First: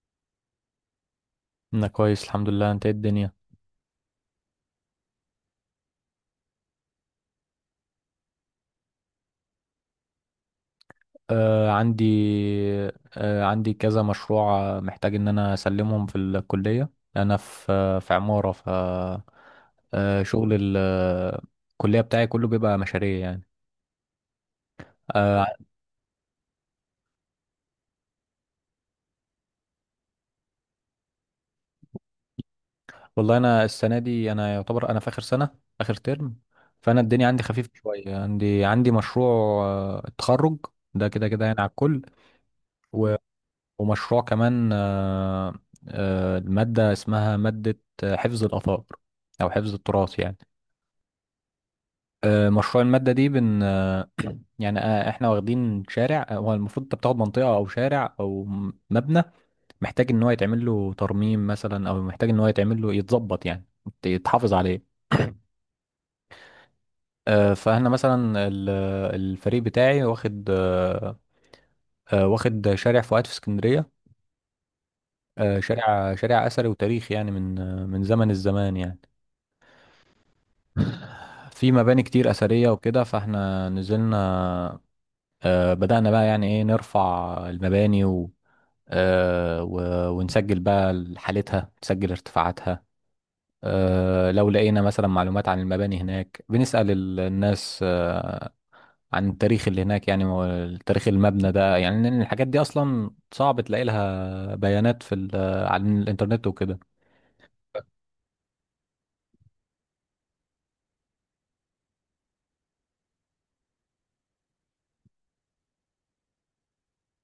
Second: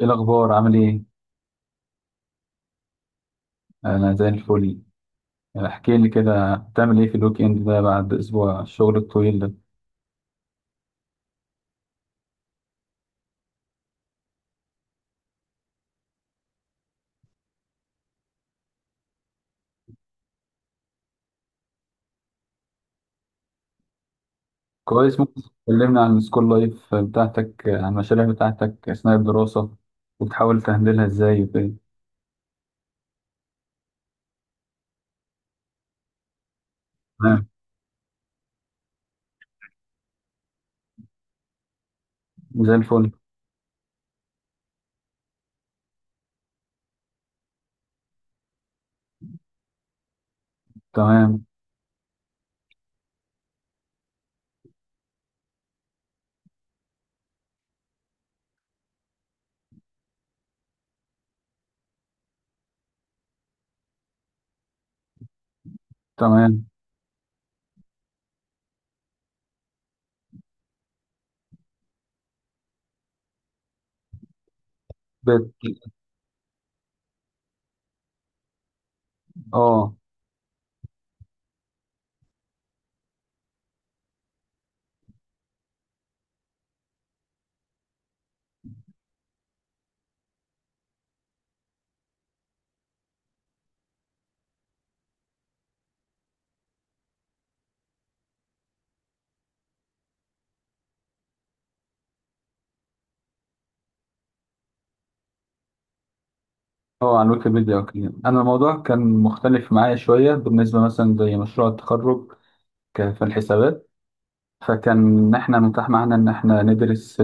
ايه الاخبار؟ عامل ايه؟ انا كويس الحمد لله. انت إيه الدنيا؟ انا زي الفل. يعني احكي لي كده، بتعمل ايه في الويك اند ده بعد اسبوع الشغل الطويل ده؟ آه عندي آه عندي كذا مشروع، محتاج ان انا اسلمهم في الكلية. انا في في عمارة ف آه شغل الكلية بتاعي كله بيبقى مشاريع يعني. كويس. ممكن آه تكلمنا عن السكول لايف بتاعتك، عن المشاريع بتاعتك اثناء الدراسه، وبتحاول تهندلها ازاي وكده؟ والله انا السنة دي انا يعتبر انا في اخر سنة، اخر ترم. فانا الدنيا عندي تمام. خفيفة شوية. عندي مشروع التخرج ده كده كده يعني على الكل. زي الفل. ومشروع كمان المادة اسمها مادة حفظ الآثار أو حفظ التراث يعني. تمام، مشروع المادة دي بن آه، يعني احنا واخدين شارع. هو المفروض انت بتاخد منطقة أو شارع أو مبنى محتاج إن هو يتعمل له ترميم مثلا، أو محتاج إن هو يتعمل له يتظبط يعني يتحافظ عليه. تمام. فاحنا مثلا الفريق بتاعي واخد واخد شارع فؤاد في اسكندرية. بت... شارع أثري وتاريخي يعني من من زمن الزمان يعني. اه، في مباني كتير أثرية وكده. فاحنا نزلنا، بدأنا بقى يعني ايه نرفع المباني، و ونسجل بقى حالتها، نسجل ارتفاعاتها. لو لقينا مثلا معلومات عن المباني هناك بنسأل الناس، عن التاريخ اللي هناك يعني، تاريخ المبنى ده يعني، لأن الحاجات دي أصلا صعب تلاقي لها بيانات في على الإنترنت وكده. اه، على الويكيبيديا وكده. انا الموضوع كان مختلف معايا شويه بالنسبه، مثلا زي مشروع التخرج في الحسابات. فكان إن احنا متاح معانا ان احنا ندرس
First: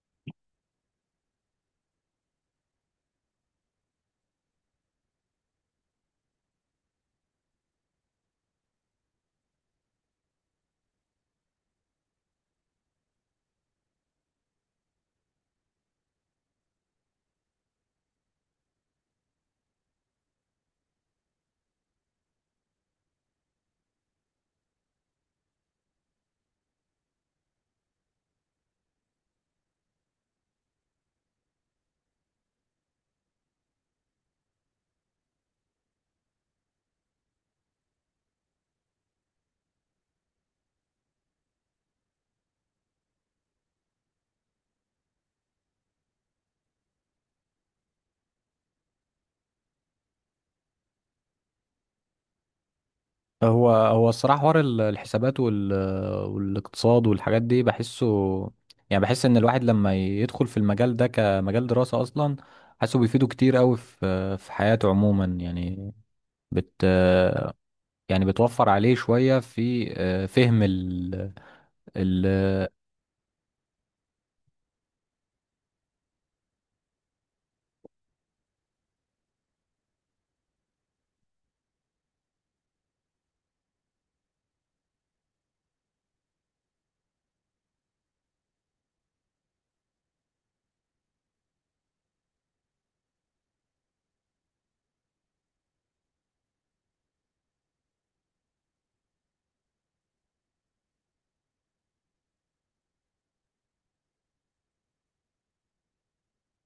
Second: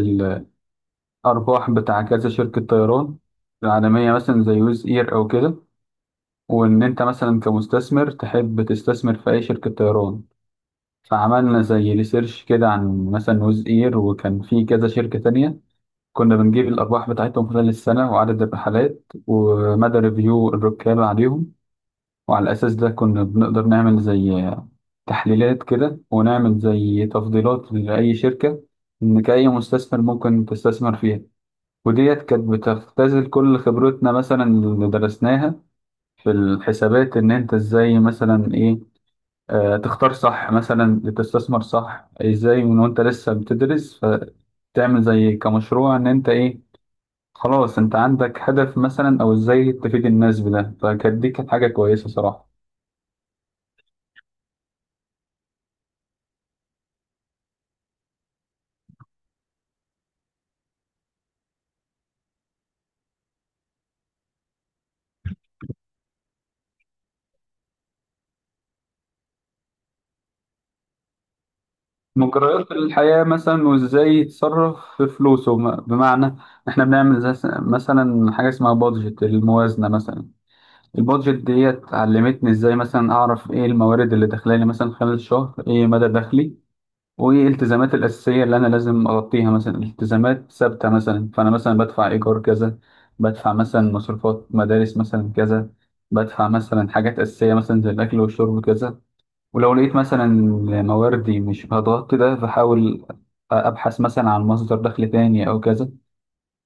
أرباح بتاع كذا شركة طيران العالمية مثلا زي ويز إير أو كده. وإن أنت مثلا كمستثمر تحب تستثمر في أي شركة طيران. فعملنا زي ريسيرش كده عن مثلا ويز إير، وكان في كذا شركة تانية. كنا بنجيب الأرباح بتاعتهم خلال السنة، وعدد الرحلات، ومدى ريفيو الركاب عليهم. وعلى الأساس ده كنا بنقدر نعمل زي تحليلات كده، ونعمل زي تفضيلات لأي شركة، إنك أي مستثمر ممكن تستثمر فيها. وديت كانت بتختزل كل خبرتنا مثلا اللي درسناها في الحسابات، ان انت ازاي مثلا ايه تختار صح، مثلا تستثمر صح ازاي من وانت لسه بتدرس. فتعمل زي كمشروع ان انت ايه، خلاص انت عندك هدف مثلا، او ازاي تفيد الناس بده. فكانت دي كانت حاجة كويسة صراحة. هو الصراحة حوار الحسابات والاقتصاد والحاجات دي بحسه، يعني بحس ان الواحد لما يدخل في المجال ده كمجال دراسة اصلا حاسه بيفيده كتير قوي في حياته عموما يعني. بت يعني بتوفر عليه شوية في فهم ال... مجريات الحياة مثلا وازاي يتصرف في فلوسه، بمعنى احنا بنعمل زي مثلا حاجة اسمها بادجت الموازنة مثلا. البادجت ديت علمتني ازاي مثلا اعرف ايه الموارد اللي داخلالي مثلا خلال الشهر، ايه مدى دخلي، وايه الالتزامات الاساسيه اللي انا لازم اغطيها. مثلا التزامات ثابته، مثلا فانا مثلا بدفع ايجار كذا، بدفع مثلا مصروفات مدارس مثلا كذا، بدفع مثلا حاجات اساسيه مثلا زي الاكل والشرب كذا. ولو لقيت مثلا مواردي مش هتغطي ده، فحاول ابحث مثلا عن مصدر دخل تاني او كذا.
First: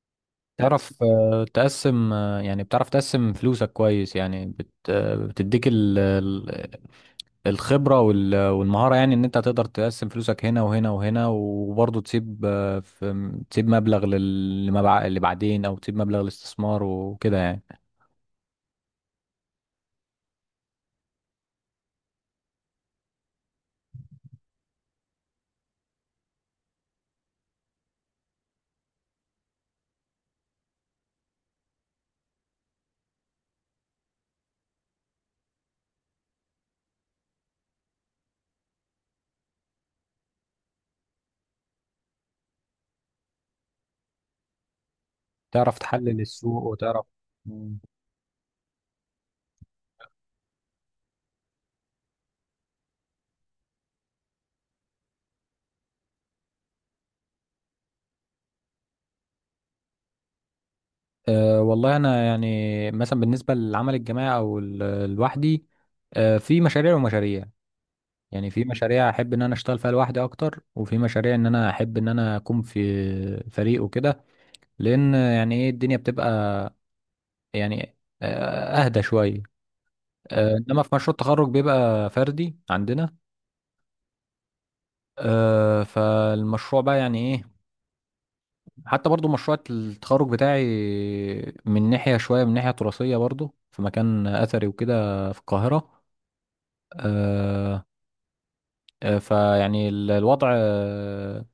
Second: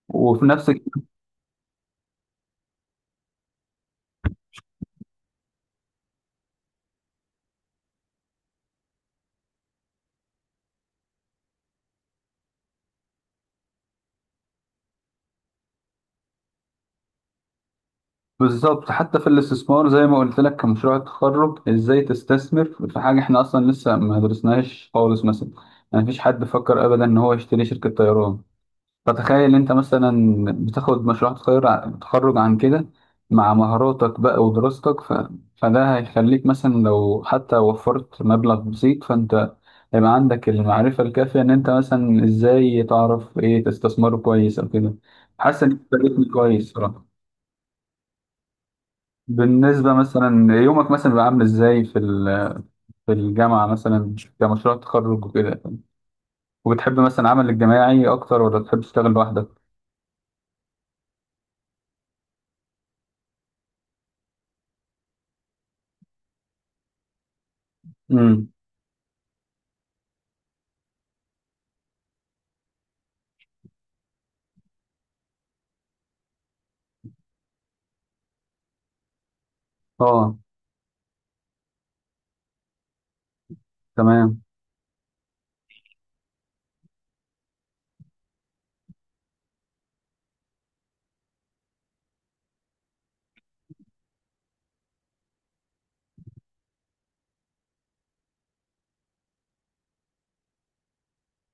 وفي نفس تعرف تقسم، يعني بتعرف تقسم فلوسك كويس يعني بت... آه، بتديك الخبرة والمهارة، يعني ان انت تقدر تقسم فلوسك هنا وهنا وهنا، وبرضه تسيب آه، في تسيب مبلغ اللي بعدين، او تسيب مبلغ للاستثمار وكده يعني. بالظبط. حتى في الاستثمار زي ما قلت لك كمشروع التخرج، ازاي تستثمر في حاجه احنا اصلا لسه ما درسناهاش خالص مثلا. يعني مفيش حد فكر ابدا ان هو يشتري شركه طيران. فتخيل انت مثلا بتاخد مشروع تخرج عن كده مع مهاراتك بقى ودراستك فده هيخليك مثلا لو حتى وفرت مبلغ بسيط، فانت هيبقى عندك المعرفه الكافيه ان انت مثلا ازاي تعرف ايه تستثمره كويس او كده. حاسس ان تعرف تحلل انت السوق كويس وتعرف. صراحه. مم. بالنسبة مثلا يومك مثلا بيبقى عامل ازاي في الجامعة مثلا كمشروع تخرج وكده؟ وبتحب مثلا العمل الجماعي أكتر ولا بتحب تشتغل لوحدك؟ أه والله انا يعني مثلا بالنسبة للعمل الجماعي او لوحدي، أه في مشاريع ومشاريع امم. يعني. في مشاريع احب ان انا اشتغل فيها لوحدي اكتر، وفي مشاريع ان انا احب ان انا اكون في فريق وكده، لان يعني ايه الدنيا بتبقى يعني اهدى شويه. اه. انما في مشروع التخرج بيبقى فردي عندنا. تمام. فالمشروع بقى يعني ايه، حتى برضو مشروع التخرج بتاعي من ناحية شوية من ناحية تراثية برضو، في مكان اثري وكده في القاهرة. آه، فيعني الوضع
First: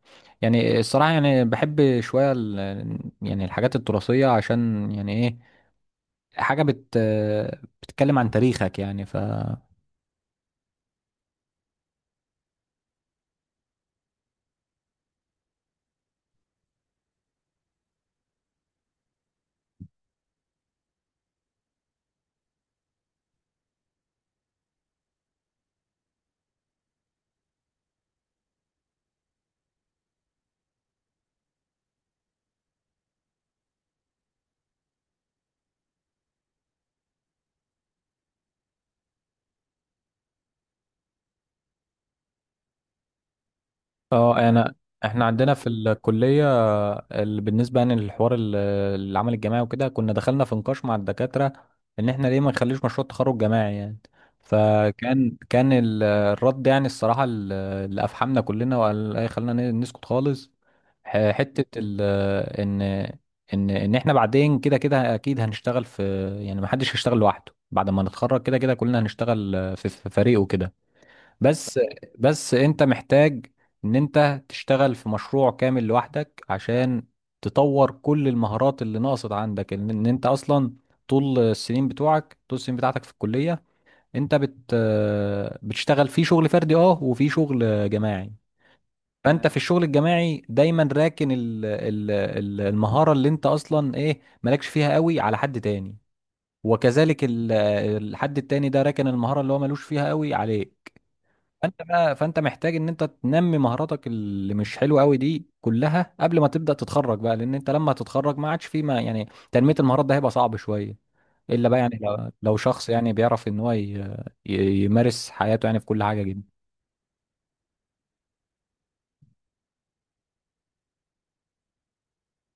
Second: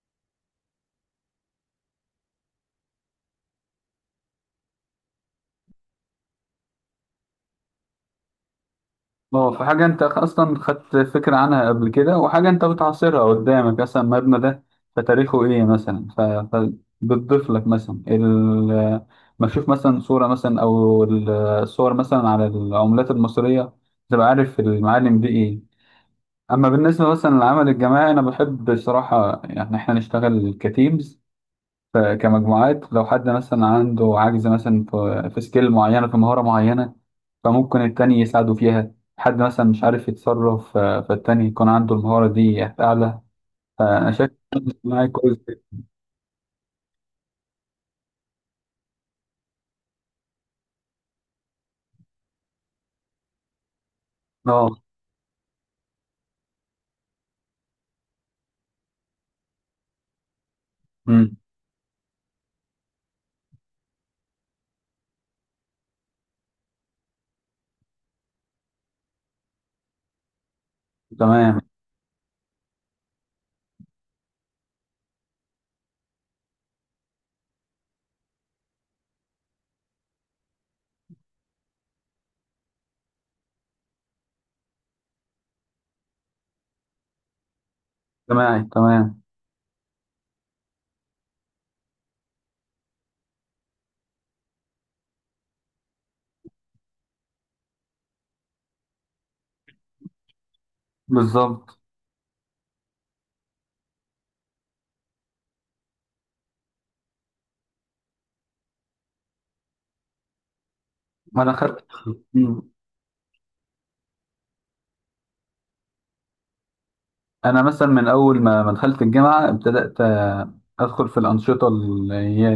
يعني الصراحة يعني بحب شوية يعني الحاجات التراثية عشان يعني ايه، حاجة بت آه، بتتكلم عن تاريخك يعني ف. اه، في حاجة أنت أصلا خدت فكرة عنها قبل كده، وحاجة أنت بتعاصرها قدامك مثلا المبنى ده، فتاريخه إيه مثلا فبتضيف لك مثلا ال... ما تشوف مثلا صورة مثلا أو الصور مثلا على العملات المصرية، تبقى عارف المعالم دي إيه. اما بالنسبه مثلا للعمل الجماعي، انا بحب بصراحه يعني احنا نشتغل كتيمز، كمجموعات. لو حد مثلا عنده عجز مثلا في سكيل معينه، في مهاره معينه، فممكن التاني يساعده فيها. حد مثلا مش عارف يتصرف فالتاني يكون عنده المهاره دي اعلى. فانا شايف اه انا اجتماعي احنا كويس. عندنا في الكليه بالنسبه يعني للحوار العمل الجماعي وكده، كنا دخلنا في نقاش مع الدكاتره ان احنا ليه ما نخليش مشروع تخرج جماعي يعني. اه. فكان الرد يعني الصراحه اللي افحمنا كلنا، وقال ايه خلينا نسكت خالص، ح- أمم. حته ال ان ان احنا بعدين كده كده اكيد هنشتغل في، يعني ما حدش هيشتغل لوحده بعد ما نتخرج. كده كده كلنا هنشتغل في فريق وكده. تمام. بس، بس انت محتاج ان انت تشتغل في مشروع كامل لوحدك عشان تطور كل المهارات اللي ناقصت عندك، ان انت اصلا طول السنين بتوعك، طول السنين بتاعتك في الكلية انت بتشتغل في شغل فردي، اه وفي شغل جماعي. اجتماعي تمام. فانت في الشغل الجماعي دايما راكن ال ال ال المهارة اللي انت اصلا ايه مالكش فيها قوي على حد تاني، وكذلك الحد التاني ده راكن المهارة اللي هو ملوش فيها قوي عليه. بالظبط. فانت بقى محتاج ان انت تنمي مهاراتك اللي مش حلوه قوي دي كلها قبل ما تبدا تتخرج بقى، لان انت لما تتخرج ما عادش في، ما يعني تنميه المهارات ده هيبقى صعب شويه، ما انا الا بقى خدت. يعني لو أمم. شخص يعني بيعرف ان هو يمارس حياته يعني في كل حاجه جدا. انا مثلا من اول ما دخلت الجامعه، ابتدات ادخل في الانشطه اللي هي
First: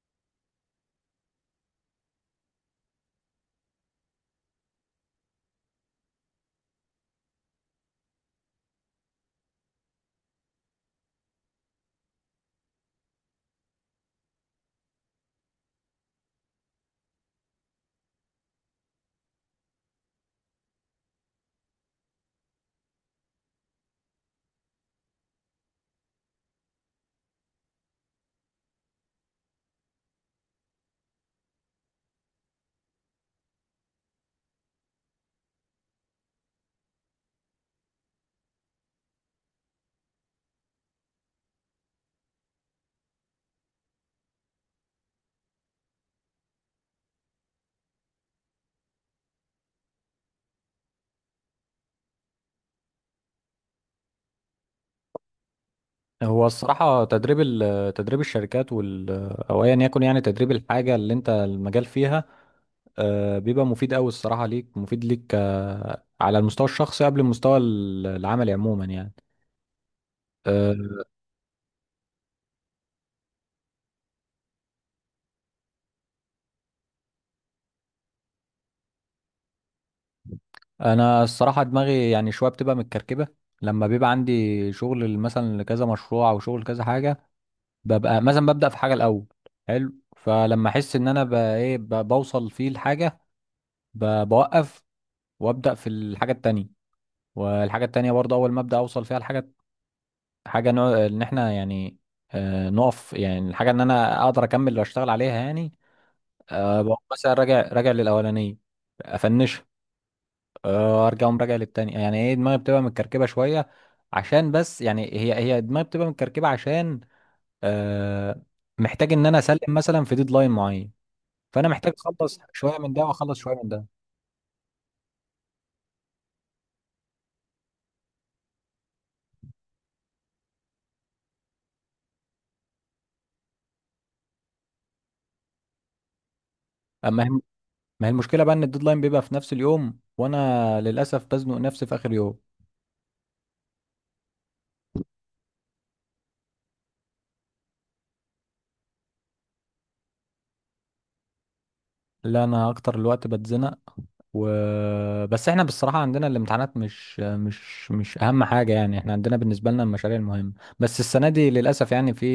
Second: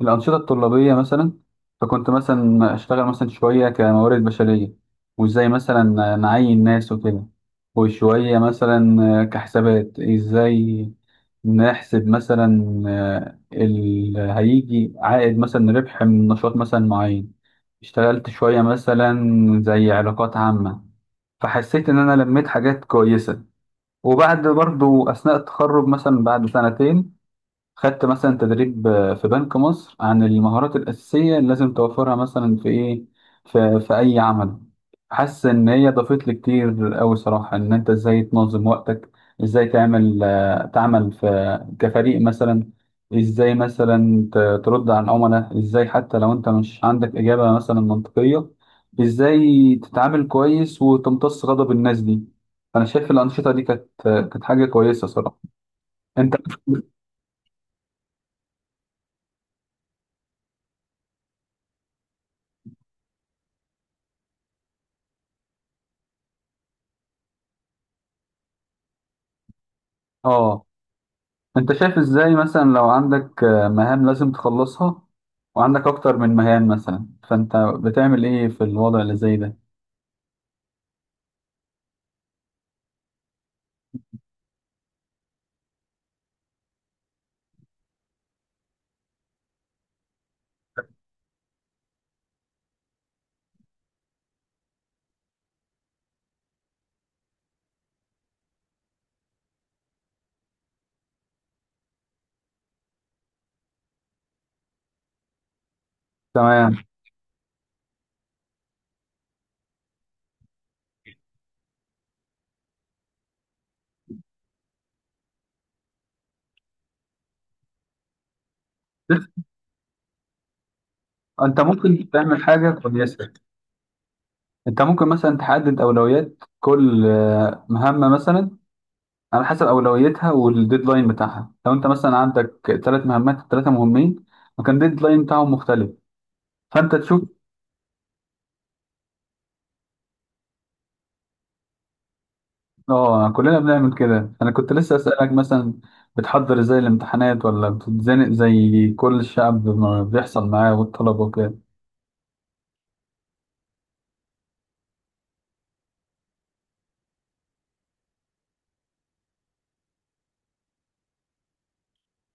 الأنشطة الطلابية مثلا. فكنت مثلا أشتغل مثلا شوية كموارد بشرية، وإزاي مثلا نعين ناس وكده، وشوية مثلا كحسابات، إزاي نحسب مثلا اللي هيجي عائد مثلا ربح من نشاط مثلا معين. اشتغلت شوية مثلا زي علاقات عامة، فحسيت إن أنا لميت حاجات كويسة. وبعد برضو أثناء التخرج مثلا بعد سنتين، خدت مثلا تدريب في بنك مصر عن المهارات الأساسية اللي لازم توفرها مثلا في إيه، في أي عمل. حاسس إن هي ضافت لي كتير أوي صراحة، إن أنت إزاي تنظم وقتك، إزاي تعمل في كفريق مثلا، إزاي مثلا ترد على العملاء، إزاي حتى لو أنت مش عندك إجابة مثلا منطقية، إزاي تتعامل كويس وتمتص غضب الناس دي. أنا شايف الأنشطة دي كانت حاجة كويسة صراحة. أنت هو الصراحه تدريب تدريب الشركات او ايا يكن، يعني تدريب الحاجه اللي انت المجال فيها، بيبقى مفيد قوي الصراحه ليك، مفيد ليك على المستوى الشخصي قبل المستوى العملي عموما يعني. آه آه، انت شايف ازاي مثلا لو عندك مهام لازم تخلصها، وعندك اكتر من مهام مثلا، فانت بتعمل ايه في الوضع اللي زي ده؟ انا الصراحه دماغي يعني شويه بتبقى متكركبه لما بيبقى عندي شغل مثلا لكذا مشروع او شغل كذا حاجه. ببقى مثلا ببدا في حاجه الاول، حلو، فلما احس ان انا بوصل فيه الحاجه بوقف وابدا في الحاجه التانية. والحاجه التانية برضه اول ما ابدا اوصل فيها الحاجه، حاجه نوع ان احنا يعني نقف، يعني الحاجه ان انا اقدر اكمل واشتغل عليها يعني. تمام. بقوم مثلا راجع للاولانيه افنشها، ارجع اقوم راجع للتاني. يعني ايه دماغي بتبقى متكركبه شويه عشان بس. يعني هي دماغي بتبقى متكركبه عشان آه محتاج ان انا اسلم مثلا في ديدلاين معين، انت فانا محتاج ممكن اخلص تعمل حاجة شويه من ده كويسة. واخلص شويه من ده. انت ممكن مثلا تحدد اولويات كل مهمة مثلا، على حسب اولويتها والديدلاين بتاعها. لو انت مثلا عندك ثلاث مهمات ثلاثة مهمين، وكان الديدلاين بتاعهم مختلف، فانت تشوف. اما هي، ما هي المشكله بقى ان الديدلاين بيبقى في نفس اليوم، وانا للاسف بزنق نفسي في اخر يوم. اه، كلنا بنعمل كده. انا كنت لسه اسالك مثلا، بتحضر ازاي الامتحانات ولا بتتزنق زي كل الشعب ما بيحصل معاه والطلبه وكده؟ لا انا اكتر الوقت بتزنق بس احنا بالصراحة عندنا الامتحانات مش أهم حاجة يعني، احنا عندنا بالنسبة لنا المشاريع المهمة. بس السنة دي للأسف يعني في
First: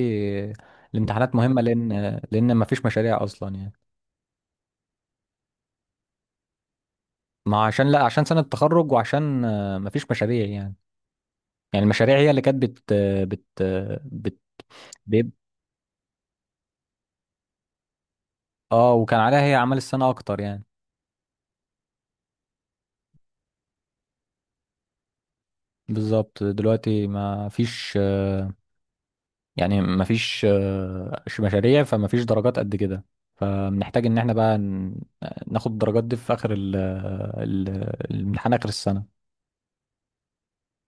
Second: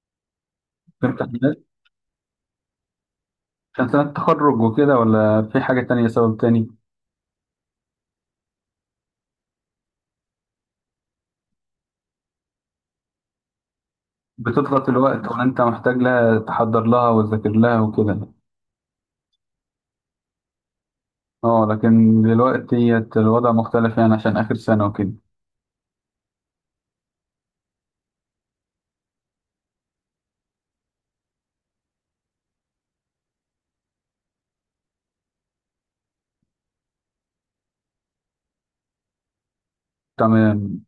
في الامتحانات امتحانات مهمة لأن مفيش مشاريع أصلا يعني. عشان سنه تخرج وكده، ولا في حاجه تانية سبب تاني؟ ما عشان، لا عشان سنة تخرج وعشان مفيش مشاريع يعني. يعني المشاريع هي اللي كانت بت بت بتضغط الوقت بيب- ولا انت محتاج لها تحضر لها وتذاكر لها وكده؟ اه، وكان عليها هي أعمال السنة أكتر يعني. اه، لكن دلوقتي الوضع مختلف يعني عشان اخر سنه وكده. بالظبط دلوقتي ما فيش، يعني مفيش مشاريع، فمفيش درجات قد كده. فبنحتاج ان احنا بقى ناخد الدرجات دي في اخر الامتحان اخر السنة. تمام.